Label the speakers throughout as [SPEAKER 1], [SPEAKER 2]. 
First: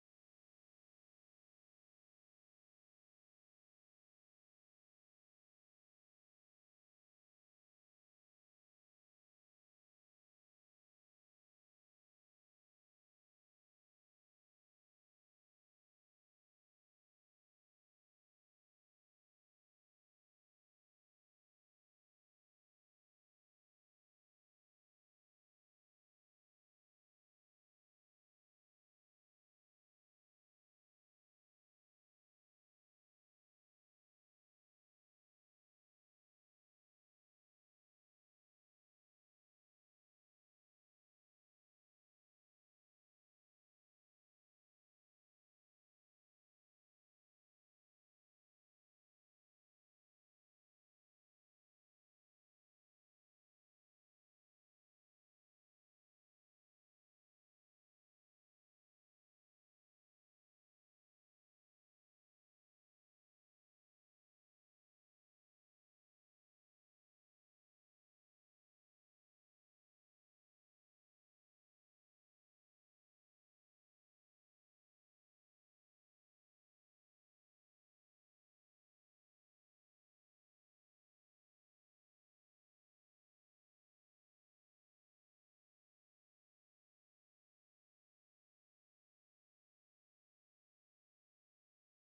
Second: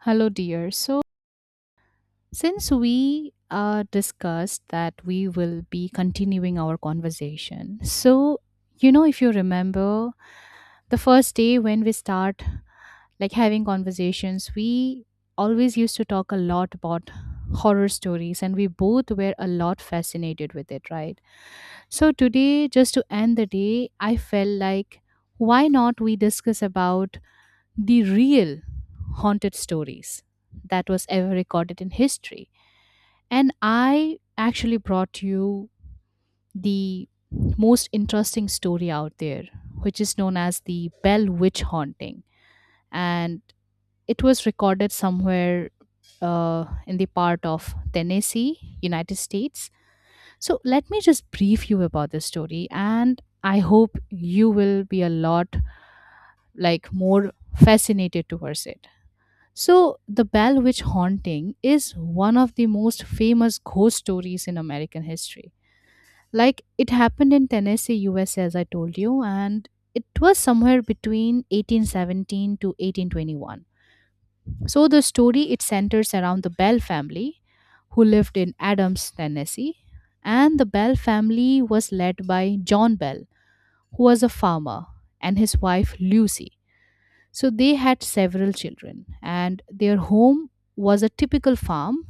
[SPEAKER 1] Hello, dear. So, Since we discussed that we will be continuing our conversation, so you know, if you remember the first day when we start like having conversations, we always used to talk a lot about horror stories, and we both were a lot fascinated with it, right? So, today, just to end the day, I felt like why not we discuss about the real haunted stories that was ever recorded in history. And I actually brought you the most interesting story out there, which is known as the Bell Witch Haunting. And it was recorded somewhere in the part of Tennessee, United States. So let me just brief you about this story, and I hope you will be a lot like more fascinated towards it. So, the Bell Witch Haunting is one of the most famous ghost stories in American history. Like, it happened in Tennessee, USA, as I told you, and it was somewhere between 1817 to 1821. So, the story it centers around the Bell family who lived in Adams, Tennessee. And the Bell family was led by John Bell, who was a farmer, and his wife Lucy. So they had several children, and their home was a typical farm,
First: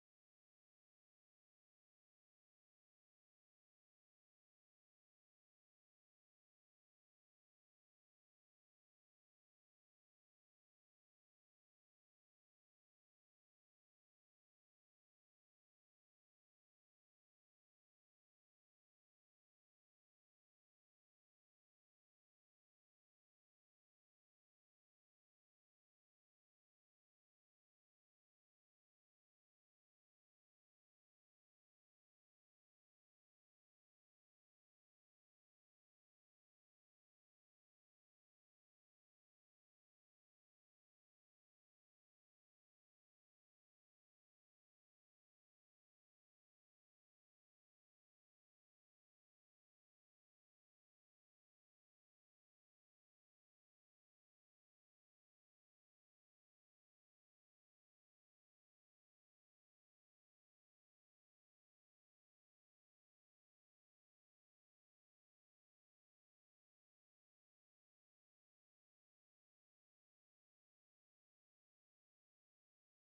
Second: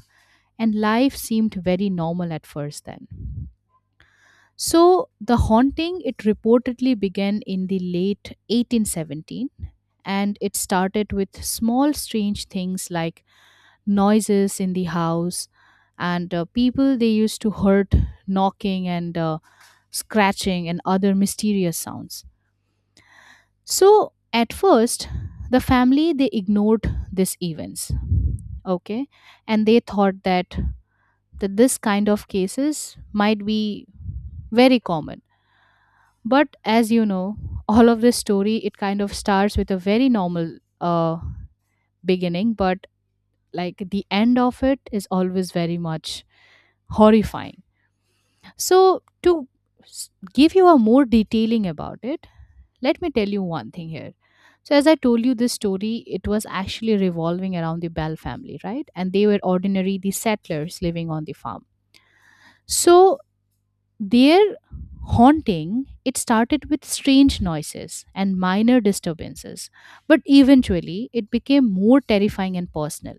[SPEAKER 1] and life seemed very normal at first then. So the haunting it reportedly began in the late 1817, and it started with small strange things like noises in the house, and people they used to heard knocking, and scratching and other mysterious sounds. So at first, the family they ignored these events, okay, and they thought that this kind of cases might be very common. But as you know, all of this story it kind of starts with a very normal beginning, but like the end of it is always very much horrifying. So to give you a more detailing about it, let me tell you one thing here. So, as I told you this story, it was actually revolving around the Bell family, right? And they were ordinary, the settlers living on the farm. So, their haunting, it started with strange noises and minor disturbances. But eventually, it became more terrifying and personal.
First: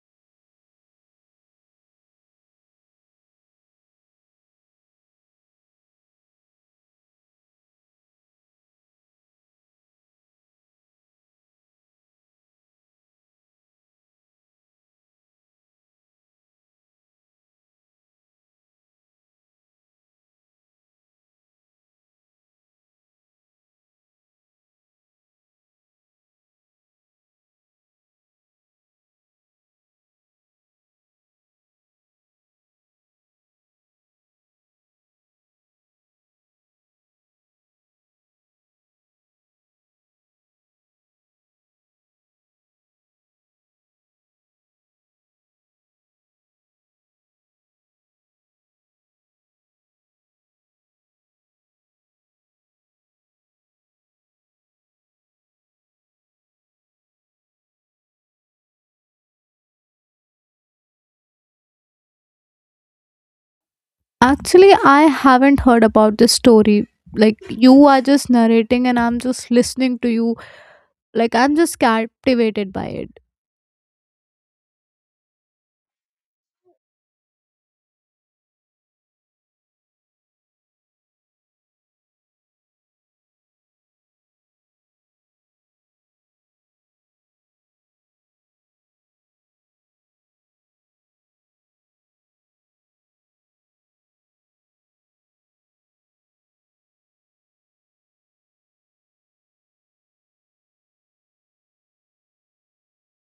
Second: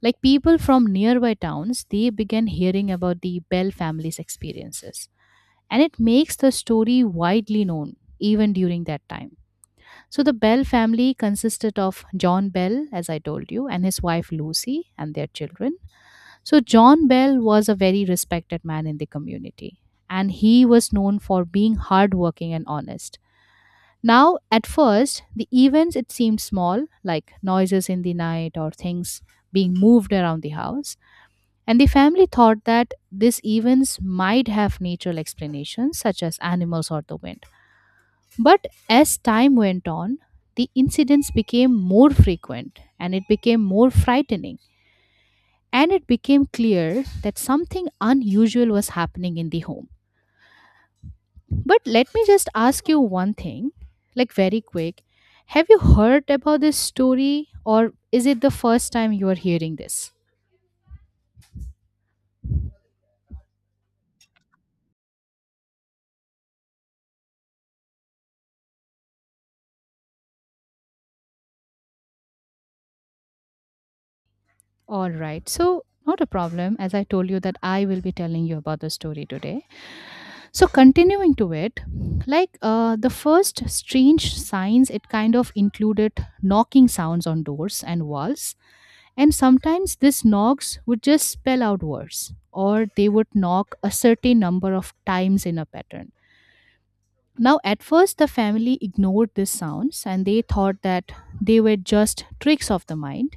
[SPEAKER 1] Like people from nearby towns, they began hearing about the Bell family's experiences. And it makes the story widely known even during that time. So the Bell family consisted of John Bell, as I told you, and his wife Lucy and their children. So John Bell was a very respected man in the community, and he was known for being hardworking and honest. Now, at first, the events it seemed small, like noises in the night or things being moved around the house, and the family thought that these events might have natural explanations, such as animals or the wind. But as time went on, the incidents became more frequent and it became more frightening. And it became clear that something unusual was happening in the home. But let me just ask you one thing, like very quick. Have you heard about this story, or is it the first time you are hearing this?
[SPEAKER 2] Actually, I haven't heard about this story. Like, you are just narrating, and I'm just listening to you. Like, I'm just captivated by it.
[SPEAKER 1] All right, so not a problem. As I told you, that I will be telling you about the story today. So continuing to it, like the first strange signs, it kind of included knocking sounds on doors and walls, and sometimes these knocks would just spell out words, or they would knock a certain number of times in a pattern. Now, at first, the family ignored these sounds and they thought that they were just tricks of the mind.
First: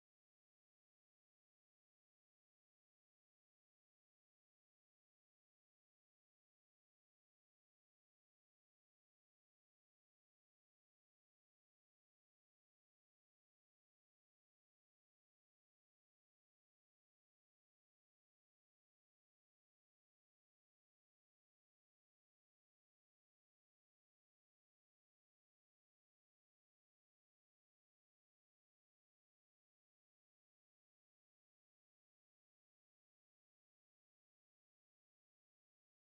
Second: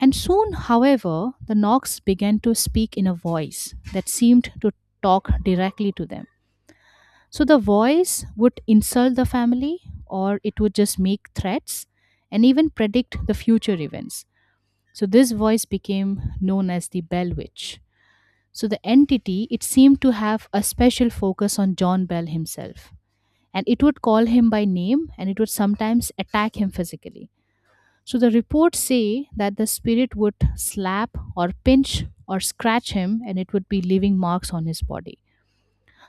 [SPEAKER 1] And soon, however, the knocks began to speak in a voice that seemed to talk directly to them. So the voice would insult the family or it would just make threats and even predict the future events. So this voice became known as the Bell Witch. So the entity, it seemed to have a special focus on John Bell himself. And it would call him by name and it would sometimes attack him physically. So the reports say that the spirit would slap or pinch or scratch him, and it would be leaving marks on his body.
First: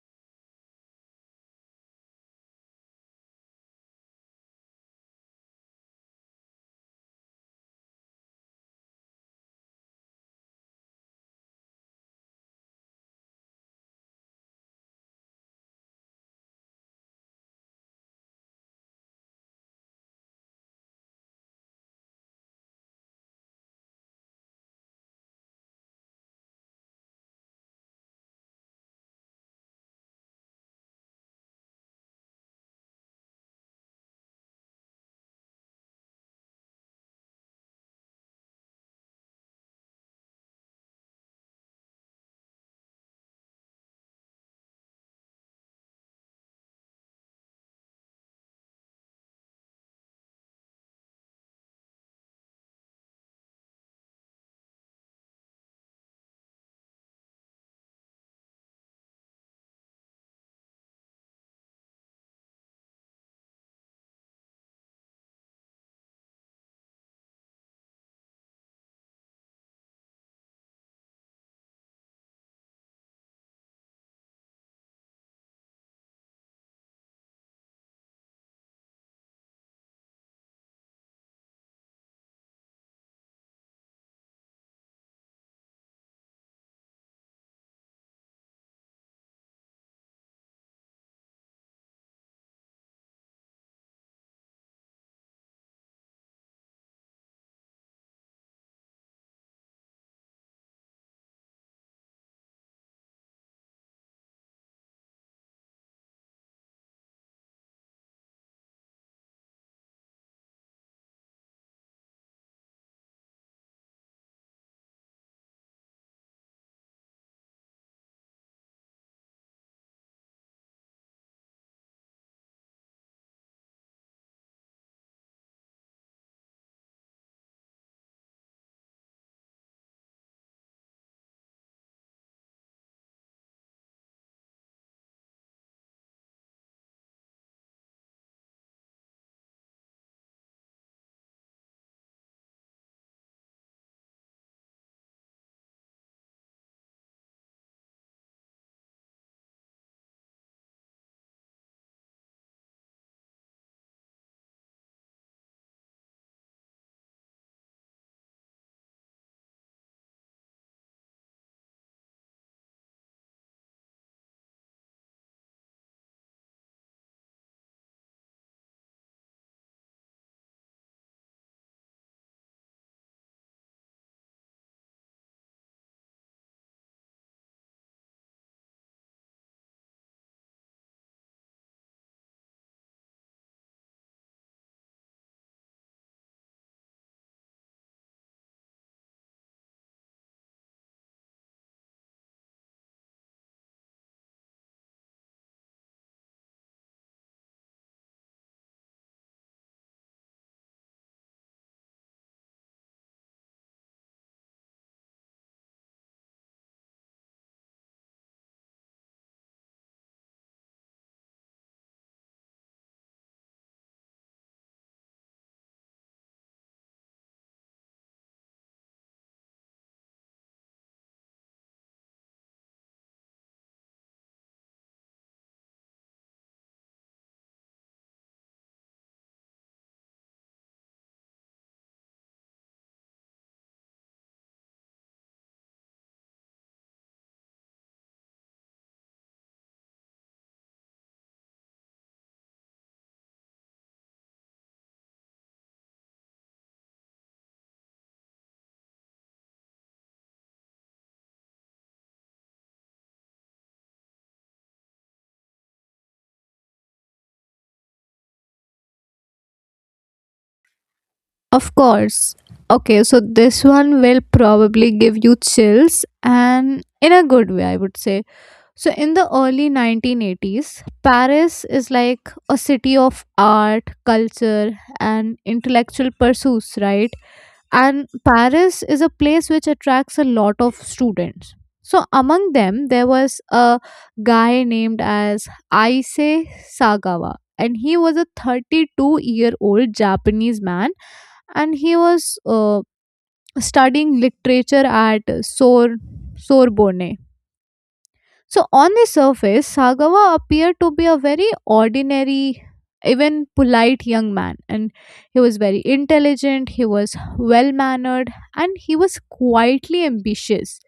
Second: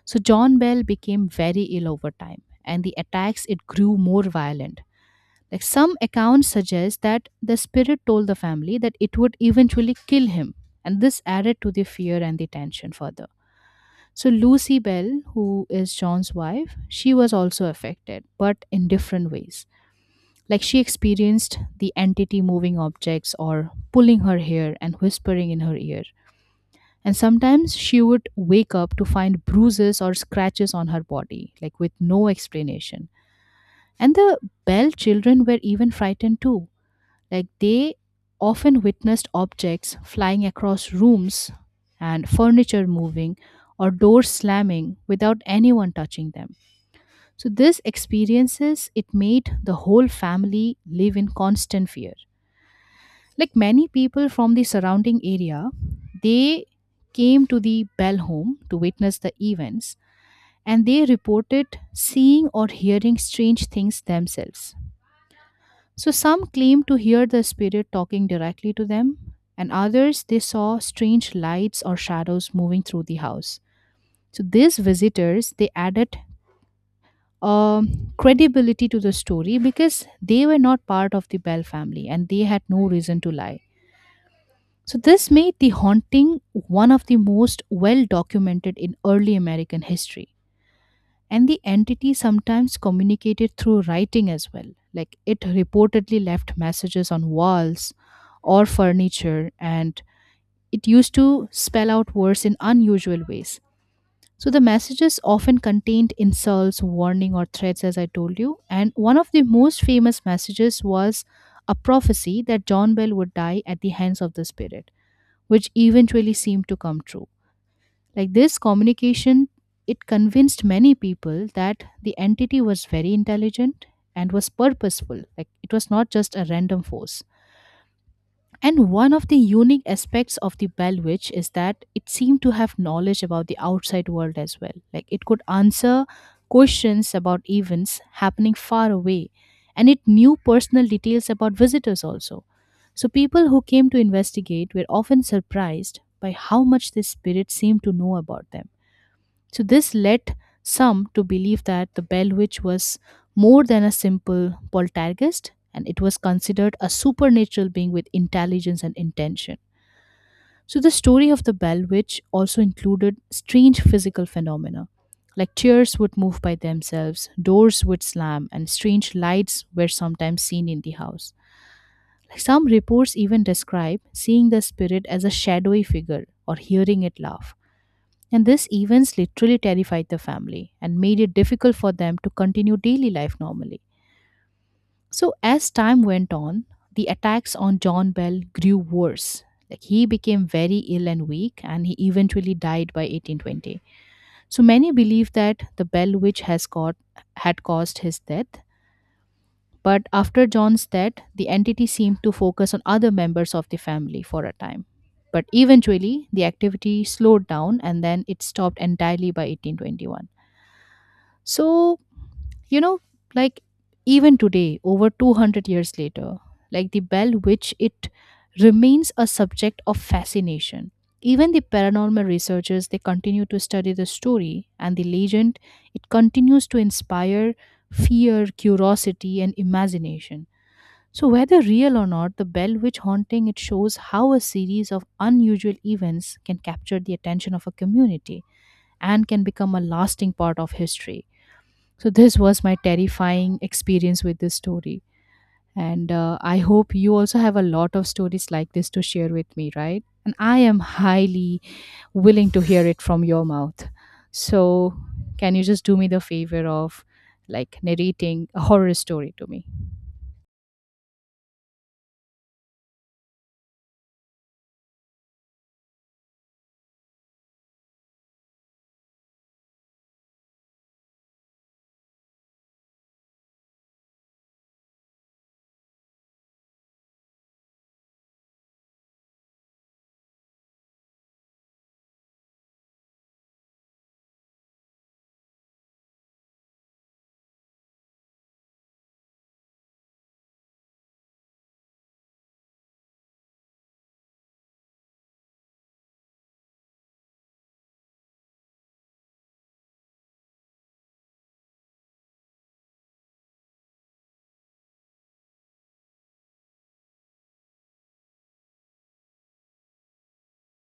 [SPEAKER 1] So John Bell became very ill over time, and the attacks it grew more violent. Like some accounts suggest that the spirit told the family that it would eventually kill him, and this added to the fear and the tension further. So Lucy Bell, who is John's wife, she was also affected, but in different ways. Like she experienced the entity moving objects or pulling her hair and whispering in her ear, and sometimes she would wake up to find bruises or scratches on her body, like with no explanation. And the Bell children were even frightened too. Like they often witnessed objects flying across rooms and furniture moving or doors slamming without anyone touching them. So this experiences it made the whole family live in constant fear. Like many people from the surrounding area, they came to the Bell home to witness the events, and they reported seeing or hearing strange things themselves. So some claimed to hear the spirit talking directly to them, and others they saw strange lights or shadows moving through the house. So these visitors they added credibility to the story because they were not part of the Bell family and they had no reason to lie. So, this made the haunting one of the most well documented in early American history. And the entity sometimes communicated through writing as well. Like it reportedly left messages on walls or furniture, and it used to spell out words in unusual ways. So, the messages often contained insults, warning, or threats, as I told you. And one of the most famous messages was a prophecy that John Bell would die at the hands of the spirit, which eventually seemed to come true. Like this communication, it convinced many people that the entity was very intelligent and was purposeful. Like it was not just a random force. And one of the unique aspects of the Bell Witch is that it seemed to have knowledge about the outside world as well. Like it could answer questions about events happening far away, and it knew personal details about visitors also. So people who came to investigate were often surprised by how much this spirit seemed to know about them. So, this led some to believe that the Bell Witch was more than a simple poltergeist, and it was considered a supernatural being with intelligence and intention. So, the story of the Bell Witch also included strange physical phenomena. Like chairs would move by themselves, doors would slam, and strange lights were sometimes seen in the house. Like some reports even describe seeing the spirit as a shadowy figure or hearing it laugh. And these events literally terrified the family and made it difficult for them to continue daily life normally. So, as time went on, the attacks on John Bell grew worse. Like he became very ill and weak, and he eventually died by 1820. So many believe that the Bell witch had caused his death. But after John's death, the entity seemed to focus on other members of the family for a time. But eventually, the activity slowed down and then it stopped entirely by 1821. So, you know, like even today, over 200 years later, like the Bell which it remains a subject of fascination. Even the paranormal researchers they continue to study the story, and the legend it continues to inspire fear, curiosity and imagination. So whether real or not, the Bell witch haunting it shows how a series of unusual events can capture the attention of a community and can become a lasting part of history. So, this was my terrifying experience with this story. And I hope you also have a lot of stories like this to share with me, right? And I am highly willing to hear it from your mouth. So, can you just do me the favor of like narrating a horror story to me?
[SPEAKER 2] Of course. Okay, so this one will probably give you chills, and in a good way, I would say. So, in the early 1980s, Paris is like a city of art, culture, and intellectual pursuits, right? And Paris is a place which attracts a lot of students. So among them there was a guy named as Aise Sagawa, and he was a 32-year-old year old Japanese man. And he was studying literature at Sorbonne. So, on the surface, Sagawa appeared to be a very ordinary, even polite young man, and he was very intelligent, he was well mannered, and he was quietly ambitious.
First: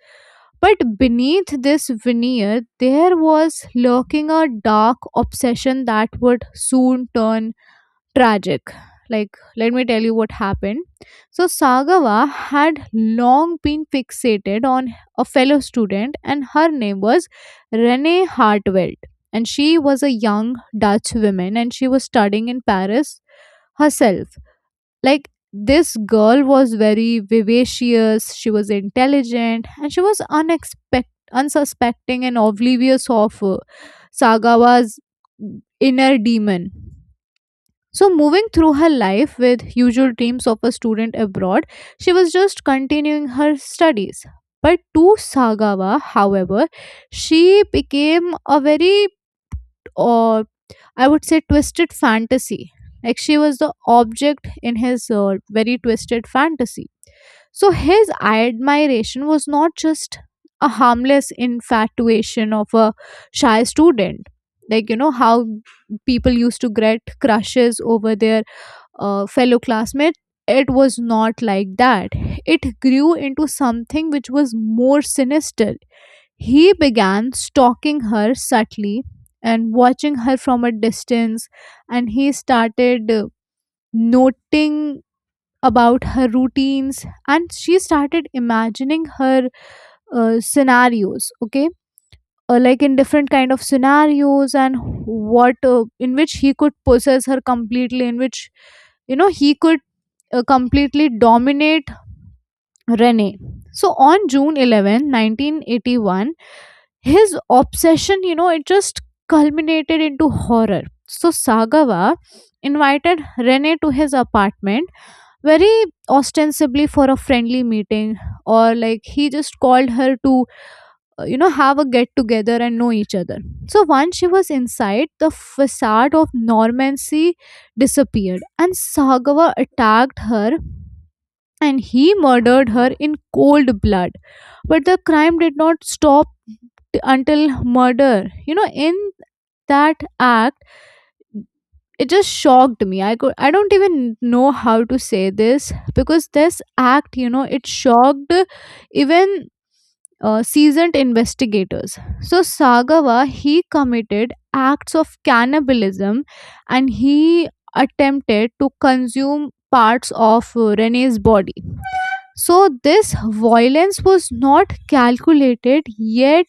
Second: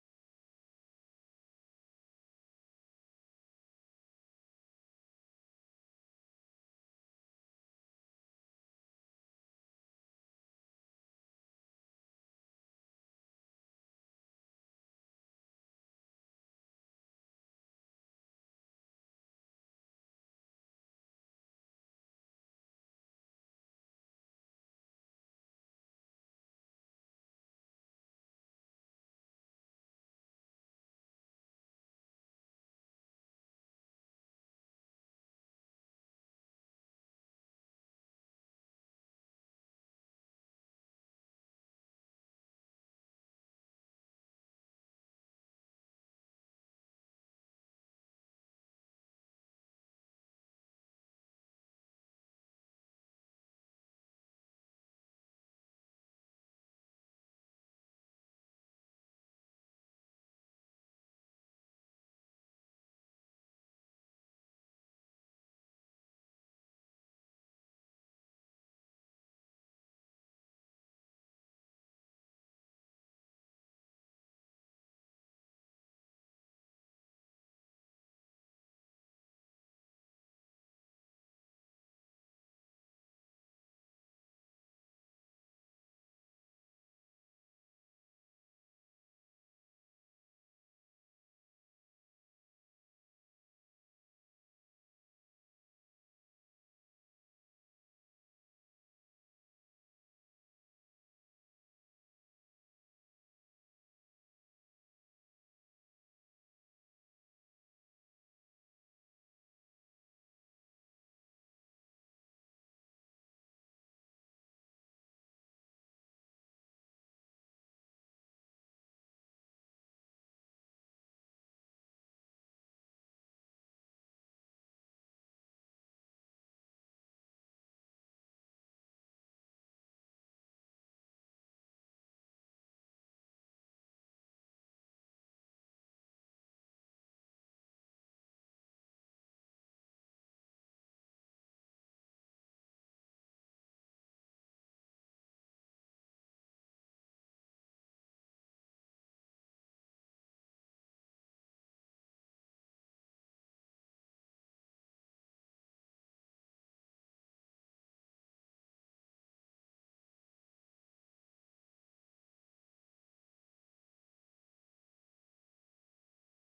[SPEAKER 2] But beneath this veneer, there was lurking a dark obsession that would soon turn tragic. Like, let me tell you what happened. So, Sagawa had long been fixated on a fellow student, and her name was Renee Hartwelt. And she was a young Dutch woman, and she was studying in Paris herself. Like, this girl was very vivacious, she was intelligent, and she was unexpected. Unsuspecting and oblivious of Sagawa's inner demon. So, moving through her life with usual dreams of a student abroad, she was just continuing her studies. But to Sagawa, however, she became a very, uh, I would say, twisted fantasy. Like she was the object in his very twisted fantasy. So, his admiration was not just a harmless infatuation of a shy student. Like, you know, how people used to get crushes over their fellow classmate, it was not like that. It grew into something which was more sinister. He began stalking her subtly and watching her from a distance, and he started noting about her routines, and she started imagining her scenarios, okay, like in different kind of scenarios, and what in which he could possess her completely, in which you know he could completely dominate Rene. So on June 11th, 1981, his obsession, you know, it just culminated into horror. So Sagawa invited Rene to his apartment, very ostensibly for a friendly meeting, or like he just called her to, you know, have a get together and know each other. So once she was inside, the facade of Normancy disappeared, and Sagawa attacked her and he murdered her in cold blood. But the crime did not stop until murder. You know, in that act, it just shocked me. I don't even know how to say this, because this act, you know, it shocked even seasoned investigators. So Sagawa, he committed acts of cannibalism, and he attempted to consume parts of Rene's body. So, this violence was not calculated, yet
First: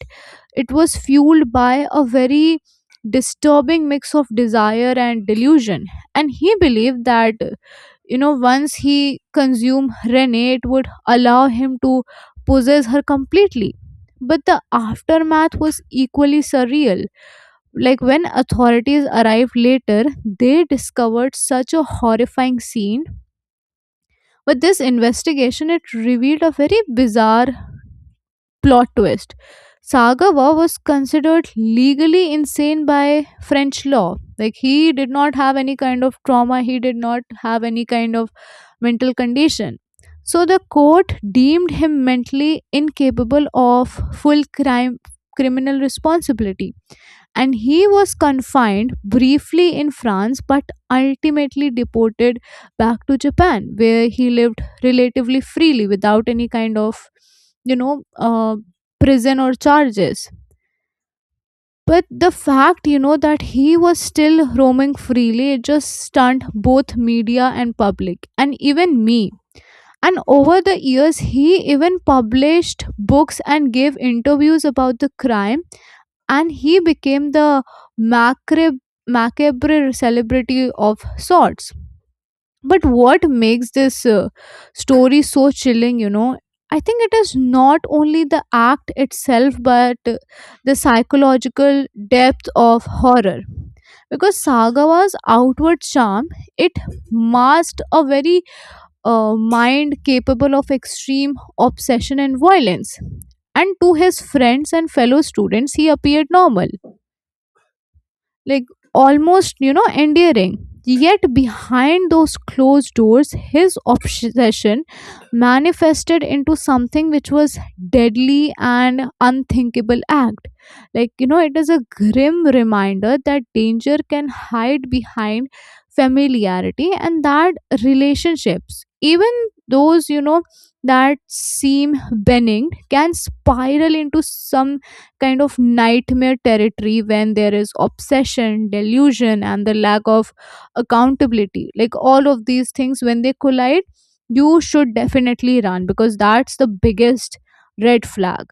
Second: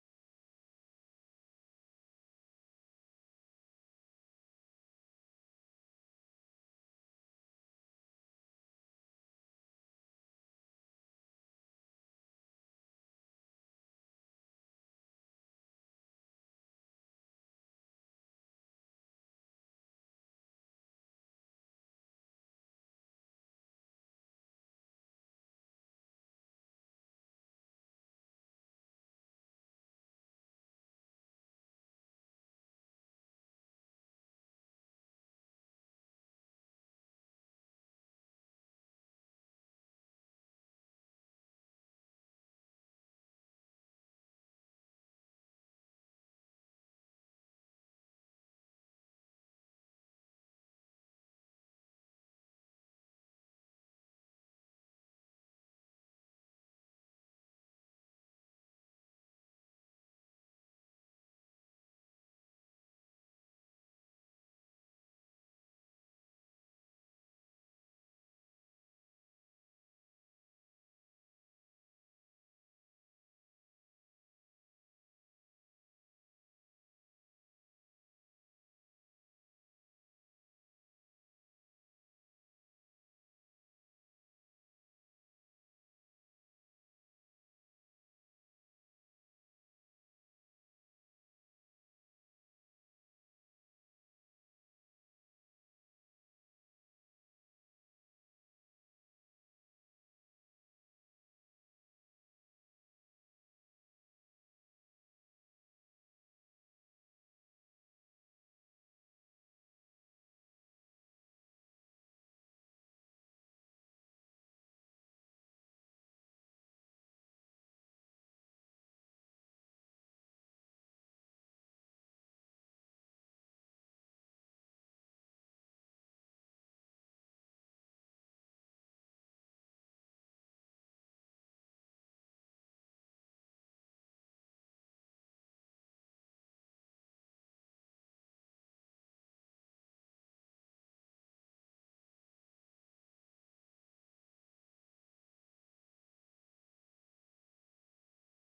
[SPEAKER 2] it was fueled by a very disturbing mix of desire and delusion. And he believed that, you know, once he consumed Renee, it would allow him to possess her completely. But the aftermath was equally surreal. Like when authorities arrived later, they discovered such a horrifying scene. But this investigation, it revealed a very bizarre plot twist. Sagawa was considered legally insane by French law. Like he did not have any kind of trauma, he did not have any kind of mental condition. So the court deemed him mentally incapable of full crime criminal responsibility, and he was confined briefly in France, but ultimately deported back to Japan, where he lived relatively freely without any kind of, you know, prison or charges. But the fact, you know, that he was still roaming freely, it just stunned both media and public, and even me. And over the years, he even published books and gave interviews about the crime, and he became the macabre, macabre celebrity of sorts. But what makes this story so chilling, you know? I think it is not only the act itself, but the psychological depth of horror. Because Sagawa's outward charm, it masked a very mind capable of extreme obsession and violence. And to his friends and fellow students, he appeared normal, like almost, you know, endearing, yet behind those closed doors, his obsession manifested into something which was deadly and unthinkable act. Like, you know, it is a grim reminder that danger can hide behind familiarity, and that relationships, even those, you know, that seem benign, can spiral into some kind of nightmare territory when there is obsession, delusion, and the lack of accountability. Like all of these things, when they collide, you should definitely run, because that's the biggest red flag.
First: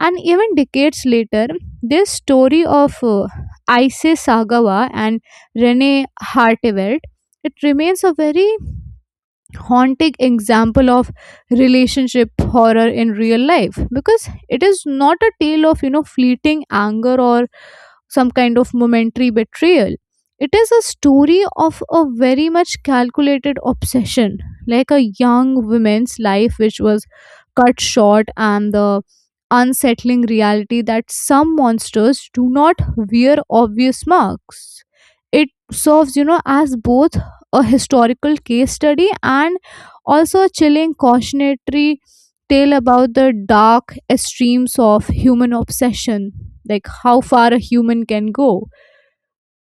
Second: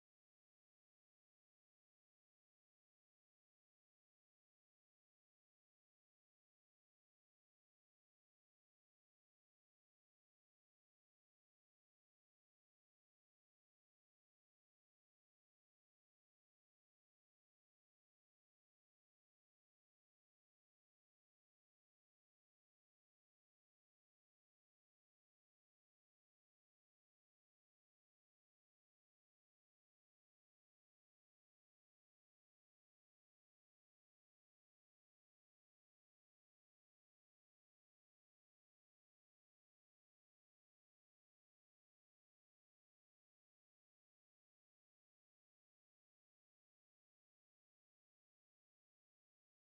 [SPEAKER 2] And even decades later, this story of Isis Sagawa and Rene Hartevelt, it remains a very haunting example of relationship horror in real life, because it is not a tale of, you know, fleeting anger or some kind of momentary betrayal. It is a story of a very much calculated obsession, like a young woman's life which was cut short, and the unsettling reality that some monsters do not wear obvious marks. It serves, you know, as both a historical case study and also a chilling cautionary tale about the dark extremes of human obsession, like how far a human can go.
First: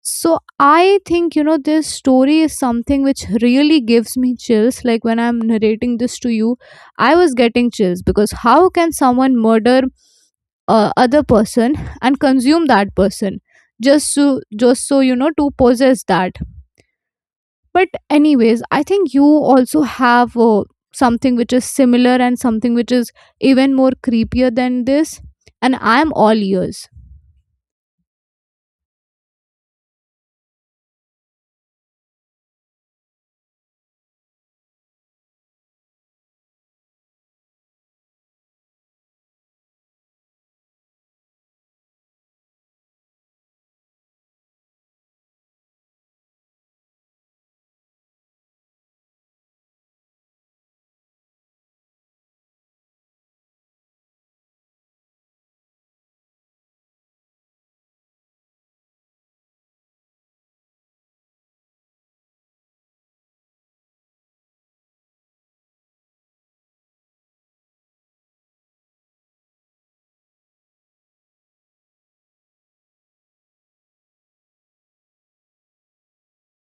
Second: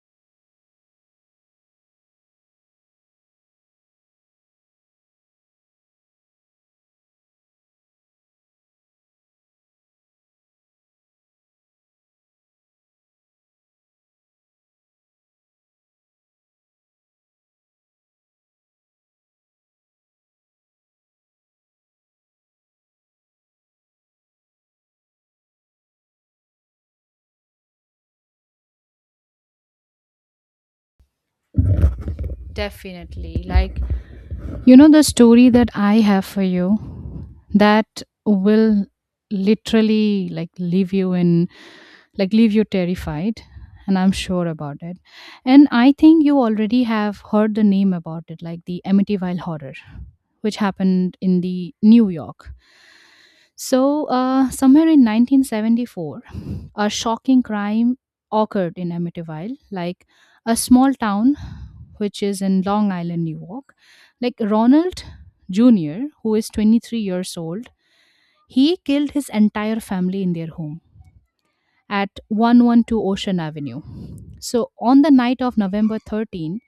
[SPEAKER 2] So I think, you know, this story is something which really gives me chills. Like when I'm narrating this to you, I was getting chills, because how can someone murder other person and consume that person just so, you know, to possess that? But, anyways, I think you also have something which is similar and something which is even more creepier than this. And I'm all ears.
[SPEAKER 1] Definitely. Like, you know, the story that I have for you that will literally like leave you in, like, leave you terrified. And I'm sure about it. And I think you already have heard the name about it, like the Amityville Horror, which happened in the New York. So, somewhere in 1974, a shocking crime occurred in Amityville, like a small town which is in Long Island, New York, like Ronald Jr., who is 23 years old, he killed his entire family in their home at 112 Ocean Avenue. So, on the night of November 13,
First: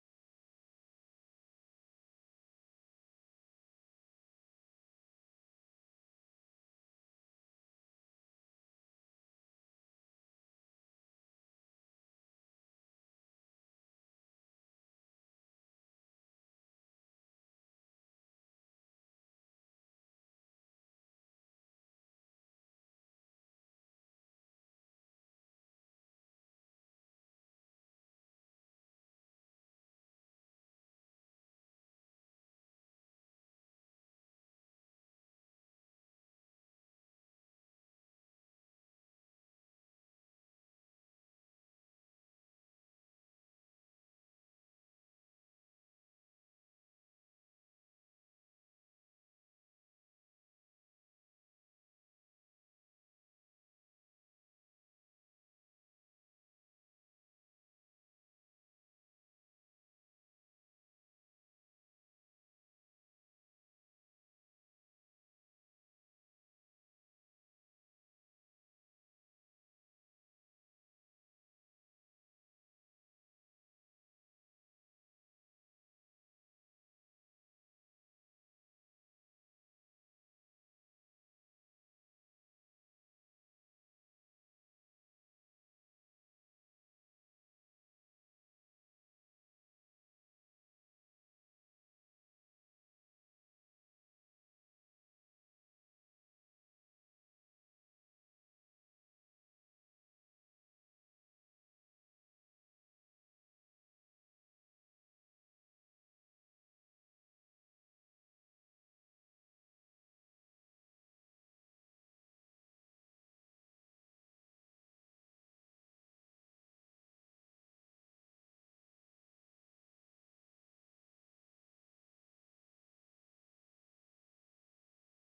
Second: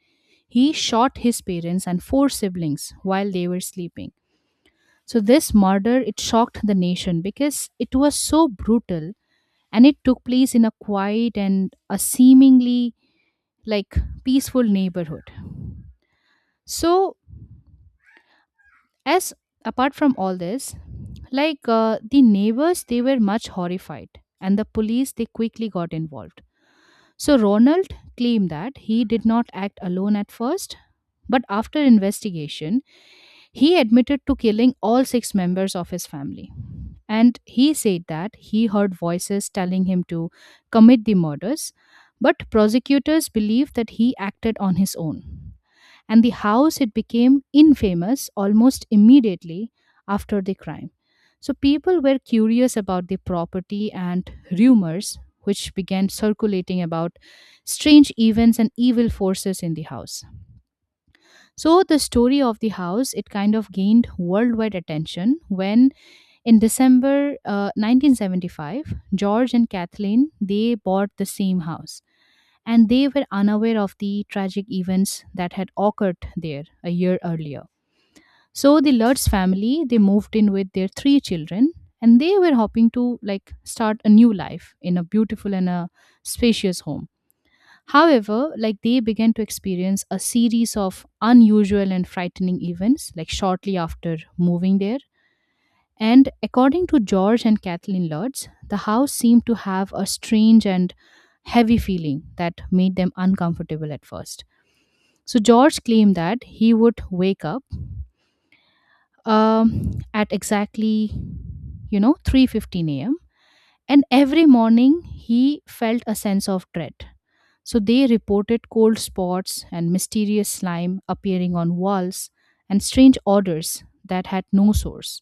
[SPEAKER 1] he shot his parents and 4 siblings while they were sleeping. So this murder it shocked the nation because it was so brutal and it took place in a quiet and a seemingly like peaceful neighborhood. So As apart from all this, the neighbors, they were much horrified, and the police they quickly got involved. So Ronald claimed that he did not act alone at first, but after investigation, he admitted to killing all 6 members of his family. And he said that he heard voices telling him to commit the murders, but prosecutors believe that he acted on his own, and the house it became infamous almost immediately after the crime. So people were curious about the property, and rumors which began circulating about strange events and evil forces in the house. So the story of the house it kind of gained worldwide attention when in December 1975 George and Kathleen they bought the same house, and they were unaware of the tragic events that had occurred there a year earlier. So the Lutz family they moved in with their 3 children, and they were hoping to like start a new life in a beautiful and a spacious home. However, like they began to experience a series of unusual and frightening events like shortly after moving there, and according to George and Kathleen Lodz, the house seemed to have a strange and heavy feeling that made them uncomfortable at first. So George claimed that he would wake up at exactly, you know, 3:15 a.m. and every morning, he felt a sense of dread. So they reported cold spots and mysterious slime appearing on walls and strange odors that had no source.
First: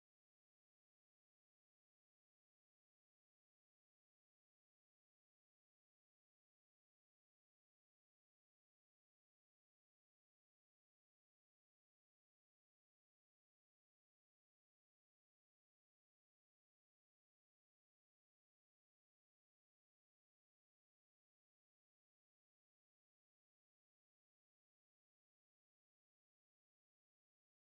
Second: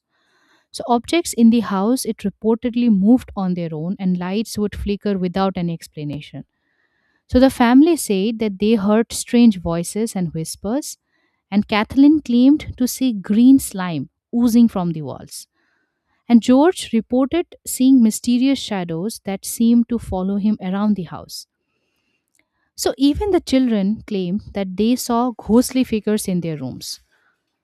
[SPEAKER 1] So, objects in the house, it reportedly moved on their own, and lights would flicker without any explanation. So, the family said that they heard strange voices and whispers, and Kathleen claimed to see green slime oozing from the walls. And George reported seeing mysterious shadows that seemed to follow him around the house. So, even the children claimed that they saw ghostly figures in their rooms.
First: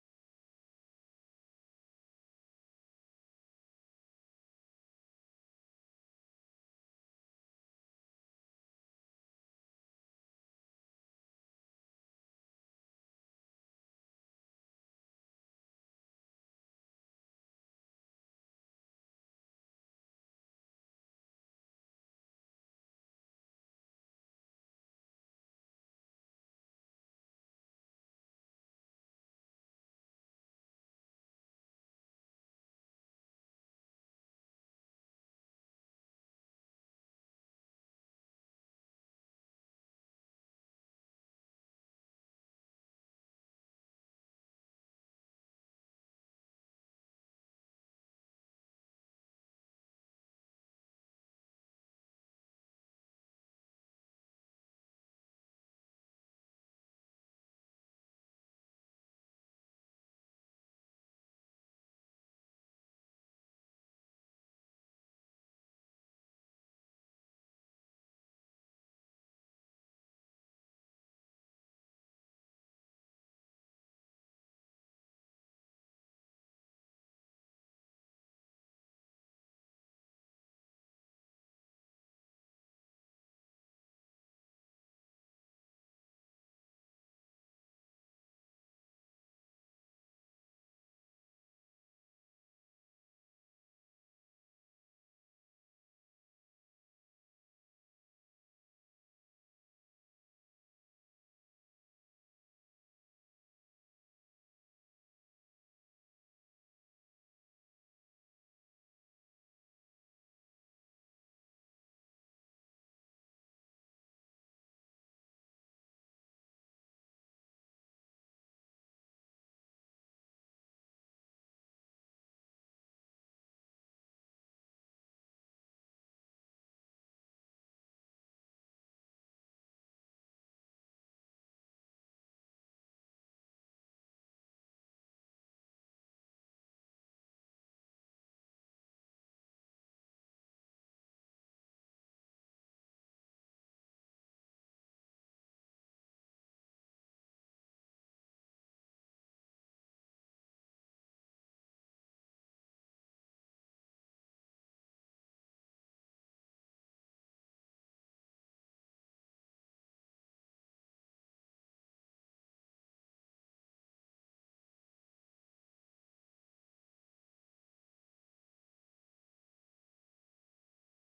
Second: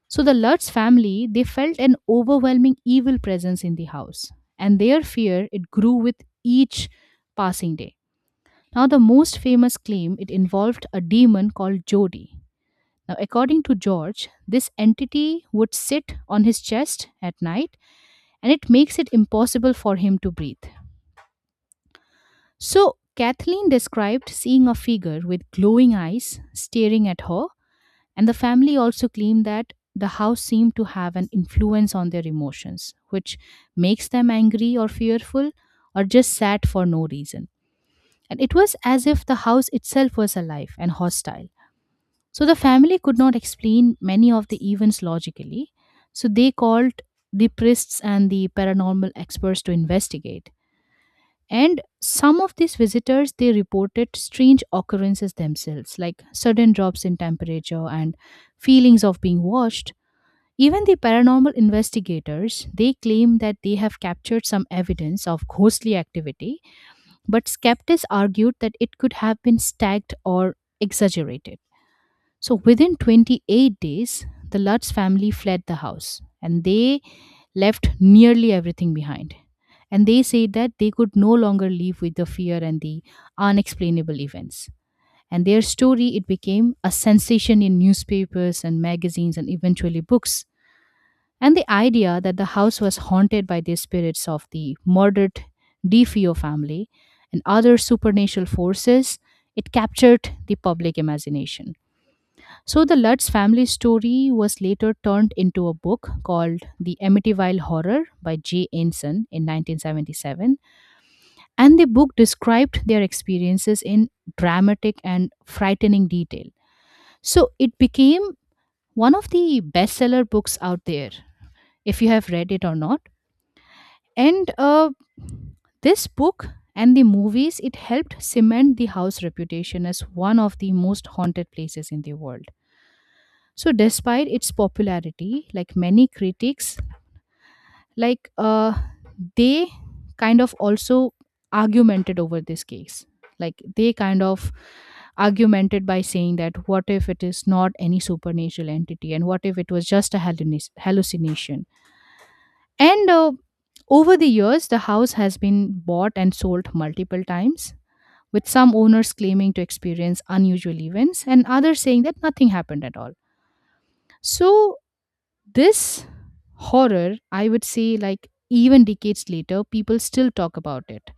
[SPEAKER 1] So the Lutz family, they felt an overwhelming evil presence in the house, and their fear it grew with each passing day. Now the most famous claim it involved a demon called Jody. Now according to George, this entity would sit on his chest at night and it makes it impossible for him to breathe. So Kathleen described seeing a figure with glowing eyes staring at her. And the family also claimed that the house seemed to have an influence on their emotions, which makes them angry or fearful or just sad for no reason. And it was as if the house itself was alive and hostile. So the family could not explain many of the events logically. So they called the priests and the paranormal experts to investigate. And some of these visitors they reported strange occurrences themselves, like sudden drops in temperature and feelings of being watched. Even the paranormal investigators they claim that they have captured some evidence of ghostly activity, but skeptics argued that it could have been staged or exaggerated. So within 28 days, the Lutz family fled the house and they left nearly everything behind. And they say that they could no longer live with the fear and the unexplainable events. And their story it became a sensation in newspapers and magazines and eventually books. And the idea that the house was haunted by the spirits of the murdered DeFeo family and other supernatural forces, it captured the public imagination. So the Lutz family story was later turned into a book called The Amityville Horror by Jay Ensign in 1977, and the book described their experiences in dramatic and frightening detail. So it became one of the bestseller books out there, if you have read it or not. And This book and the movies it helped cement the house reputation as one of the most haunted places in the world. So despite its popularity, like many critics, like uh, they kind of also argumented over this case. Like they kind of argumented by saying that what if it is not any supernatural entity, and what if it was just a hallucination. And Over the years, the house has been bought and sold multiple times, with some owners claiming to experience unusual events and others saying that nothing happened at all. So this horror, I would say, like even decades later, people still talk about it.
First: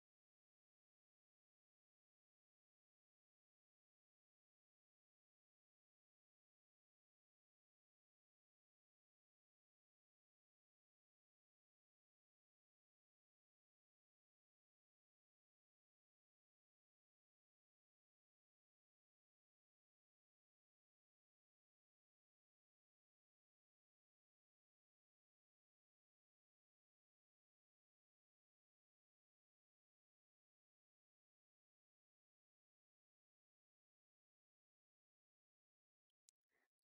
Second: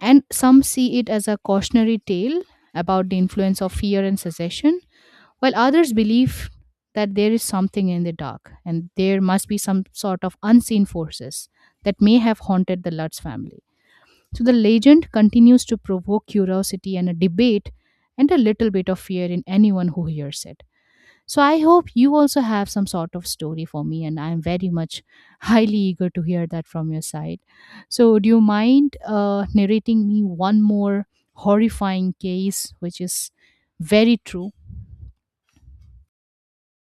[SPEAKER 1] And some see it as a cautionary tale about the influence of fear and secession, while others believe that there is something in the dark and there must be some sort of unseen forces that may have haunted the Lutz family. So the legend continues to provoke curiosity and a debate and a little bit of fear in anyone who hears it. So I hope you also have some sort of story for me, and I'm very much highly eager to hear that from your side. So, do you mind narrating me one more horrifying case, which is very true?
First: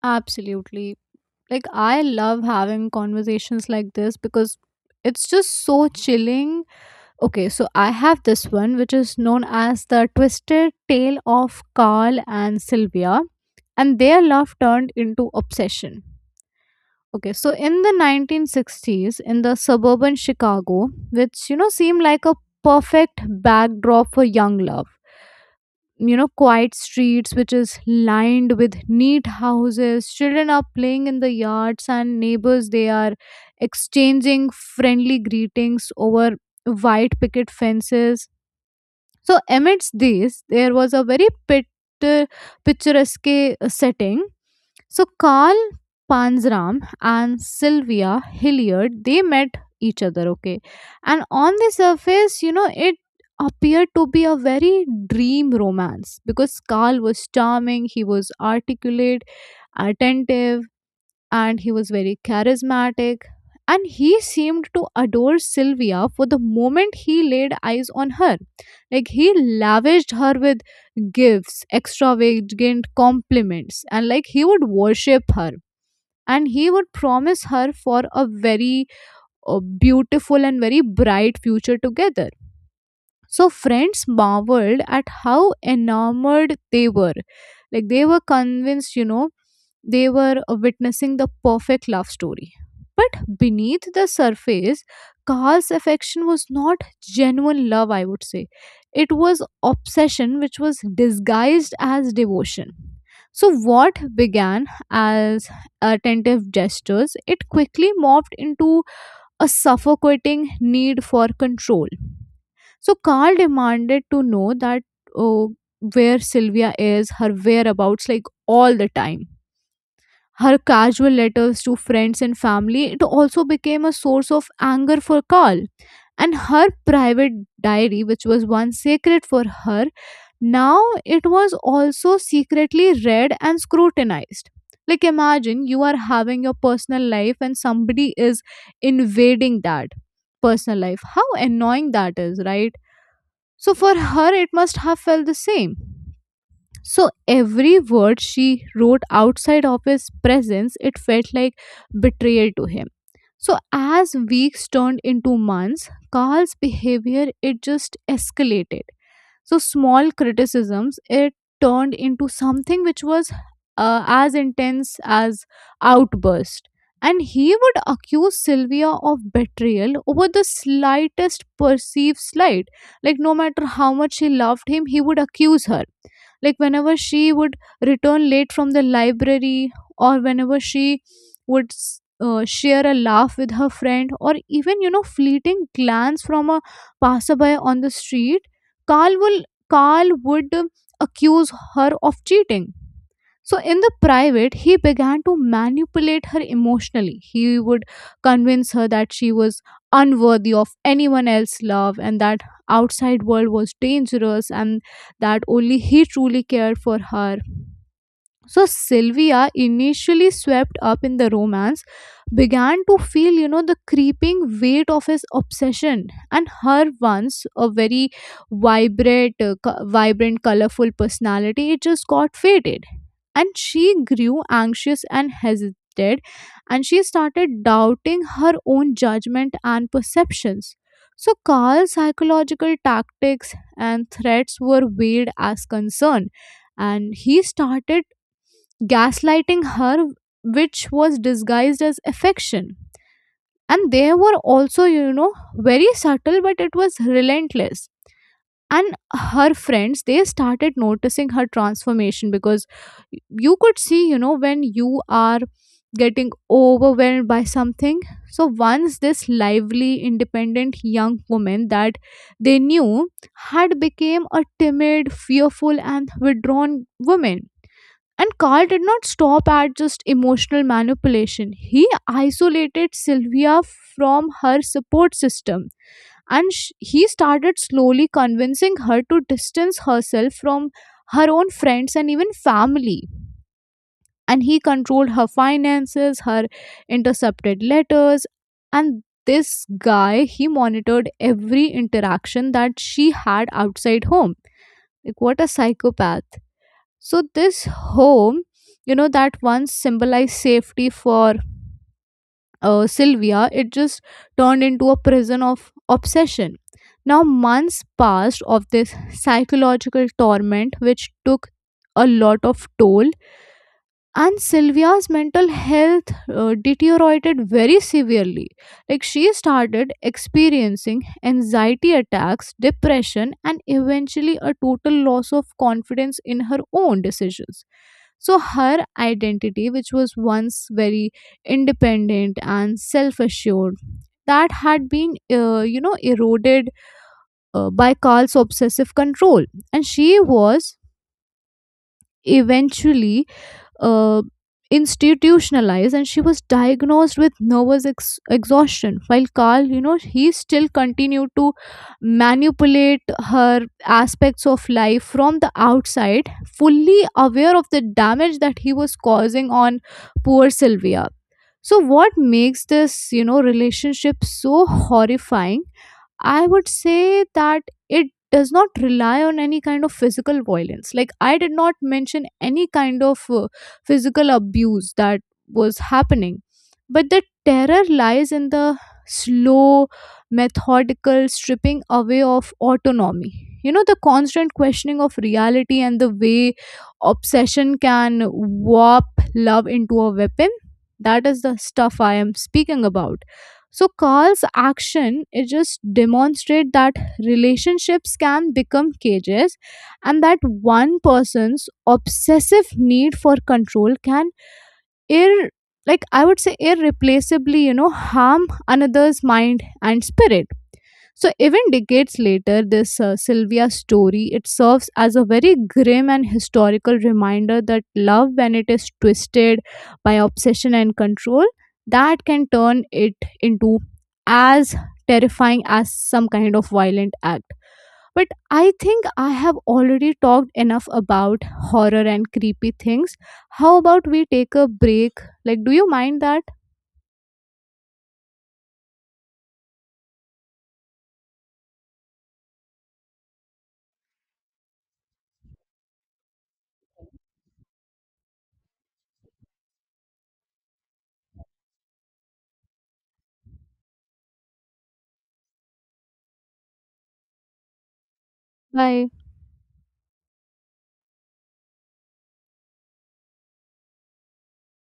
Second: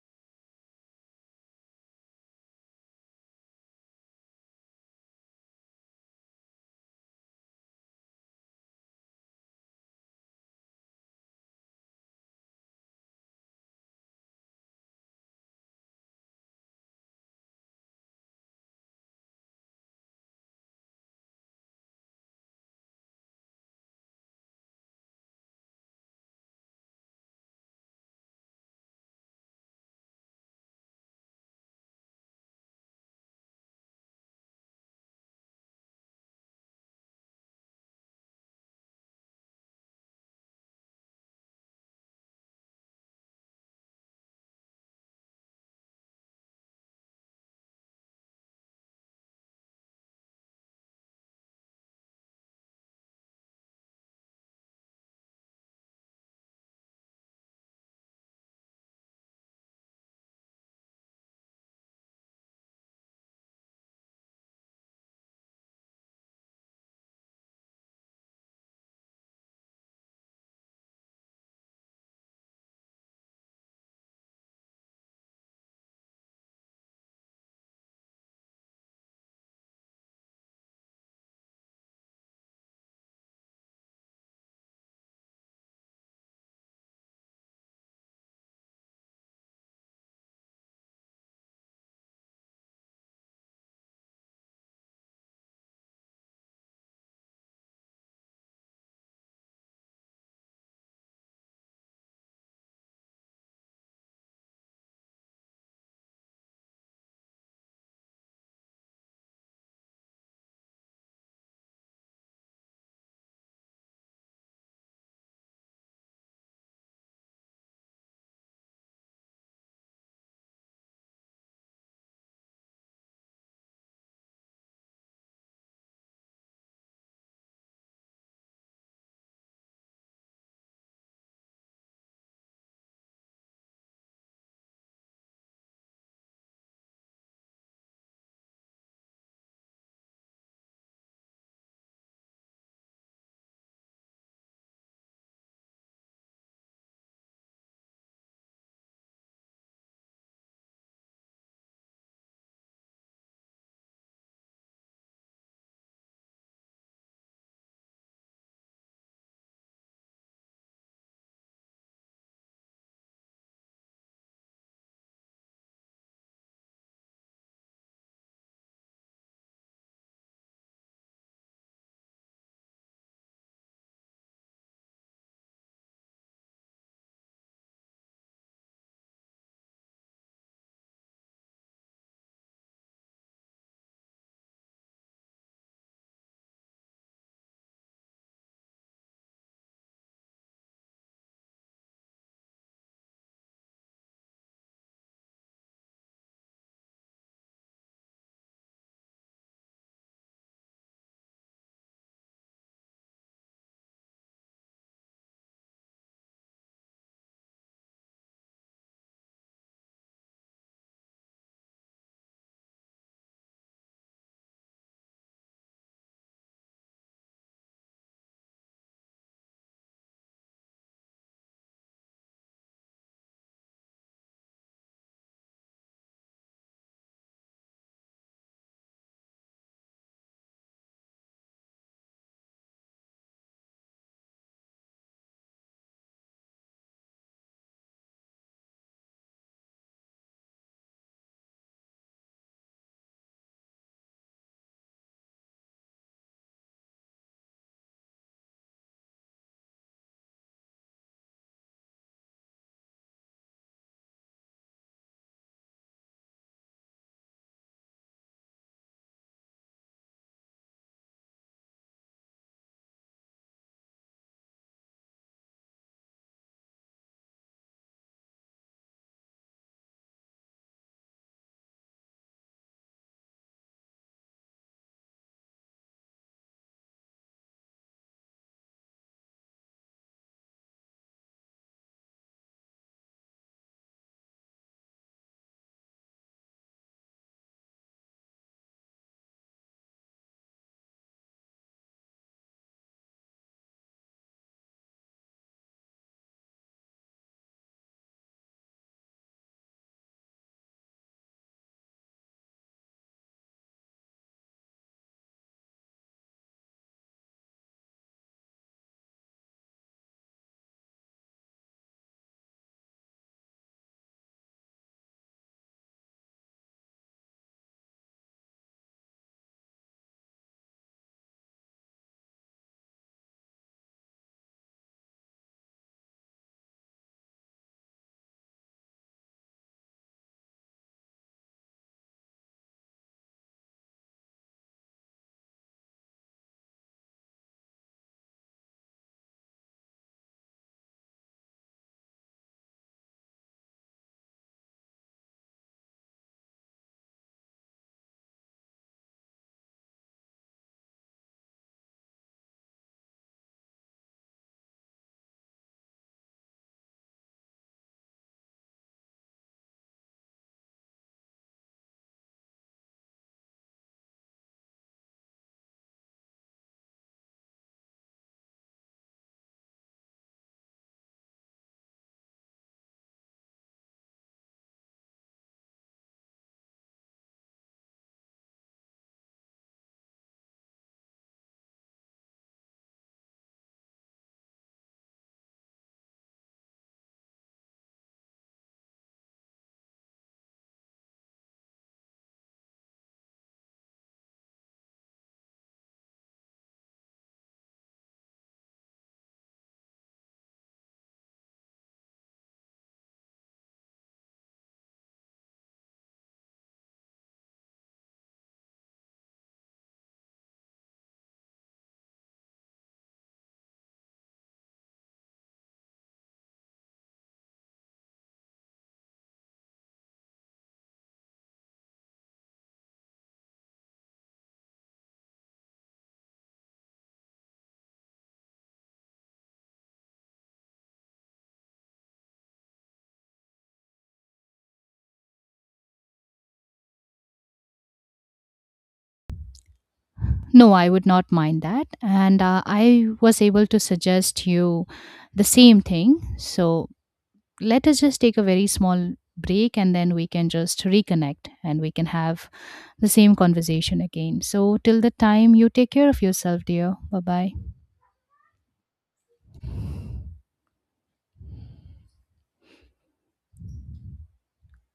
[SPEAKER 2] Absolutely. Like, I love having conversations like this because it's just so chilling. Okay, so I have this one which is known as the twisted tale of Carl and Sylvia, and their love turned into obsession. Okay, so in the 1960s, in the suburban Chicago, which you know seemed like a perfect backdrop for young love, you know, quiet streets which is lined with neat houses, children are playing in the yards, and neighbors they are exchanging friendly greetings over white picket fences. So amidst these, there was a very picturesque setting. So Carl Panzram and Sylvia Hilliard, they met each other, okay, and on the surface, you know, it appeared to be a very dream romance, because Carl was charming, he was articulate, attentive, and he was very charismatic. And he seemed to adore Sylvia for the moment he laid eyes on her. Like he lavished her with gifts, extravagant compliments, and like he would worship her. And he would promise her for a very beautiful and very bright future together. So friends marveled at how enamored they were. Like they were convinced, you know, they were witnessing the perfect love story. But beneath the surface, Carl's affection was not genuine love, I would say. It was obsession which was disguised as devotion. So, what began as attentive gestures, it quickly morphed into a suffocating need for control. So Carl demanded to know that, oh, where Sylvia is, her whereabouts, like all the time. Her casual letters to friends and family, it also became a source of anger for Carl. And her private diary, which was once sacred for her, now it was also secretly read and scrutinized. Like, imagine you are having your personal life and somebody is invading that personal life. How annoying that is, right? So, for her, it must have felt the same. So every word she wrote outside of his presence, it felt like betrayal to him. So as weeks turned into months, Carl's behavior it just escalated. So small criticisms, it turned into something which was, as intense as outburst, and he would accuse Sylvia of betrayal over the slightest perceived slight. Like no matter how much she loved him, he would accuse her. Like whenever she would return late from the library, or whenever she would share a laugh with her friend, or even, you know, fleeting glance from a passerby on the street, Carl will Carl would accuse her of cheating. So, in the private, he began to manipulate her emotionally. He would convince her that she was unworthy of anyone else's love, and that outside world was dangerous, and that only he truly cared for her. So Sylvia, initially swept up in the romance, began to feel, you know, the creeping weight of his obsession. And her once a very vibrant, colorful personality, it just got faded. And she grew anxious and hesitated, and she started doubting her own judgment and perceptions. So Carl's psychological tactics and threats were veiled as concern, and he started gaslighting her, which was disguised as affection. And they were also, you know, very subtle, but it was relentless. And her friends, they started noticing her transformation, because you could see, you know, when you are getting overwhelmed by something. So once this lively, independent young woman that they knew had became a timid, fearful, and withdrawn woman, and Carl did not stop at just emotional manipulation. He isolated Sylvia from her support system, and he started slowly convincing her to distance herself from her own friends and even family. And he controlled her finances, her intercepted letters, and this guy, he monitored every interaction that she had outside home. Like, what a psychopath! So this home, you know, that once symbolized safety for Sylvia, it just turned into a prison of obsession. Now months passed of this psychological torment, which took a lot of toll, and Sylvia's mental health deteriorated very severely. Like she started experiencing anxiety attacks, depression, and eventually a total loss of confidence in her own decisions. So her identity, which was once very independent and self assured, that had been, you know, eroded by Carl's obsessive control. And she was eventually uh, institutionalized, and she was diagnosed with nervous exhaustion, while Carl, you know, he still continued to manipulate her aspects of life from the outside, fully aware of the damage that he was causing on poor Sylvia. So what makes this, you know, relationship so horrifying, I would say that it does not rely on any kind of physical violence. Like, I did not mention any kind of physical abuse that was happening. But the terror lies in the slow, methodical stripping away of autonomy. You know, the constant questioning of reality, and the way obsession can warp love into a weapon. That is the stuff I am speaking about. So Carl's action, it just demonstrate that relationships can become cages, and that one person's obsessive need for control can ir like, I would say, irreplaceably, you know, harm another's mind and spirit. So even decades later, this Sylvia story, it serves as a very grim and historical reminder that love, when it is twisted by obsession and control, that can turn it into as terrifying as some kind of violent act. But I think I have already talked enough about horror and creepy things. How about we take a break? Like, do you mind that?
[SPEAKER 1] No, I would not mind that. And I was able to suggest you the same thing. So let us just take a very small break and then we can just reconnect and we can have the same conversation again. So, till the time, you take care of yourself, dear. Bye bye.
[SPEAKER 2] Bye.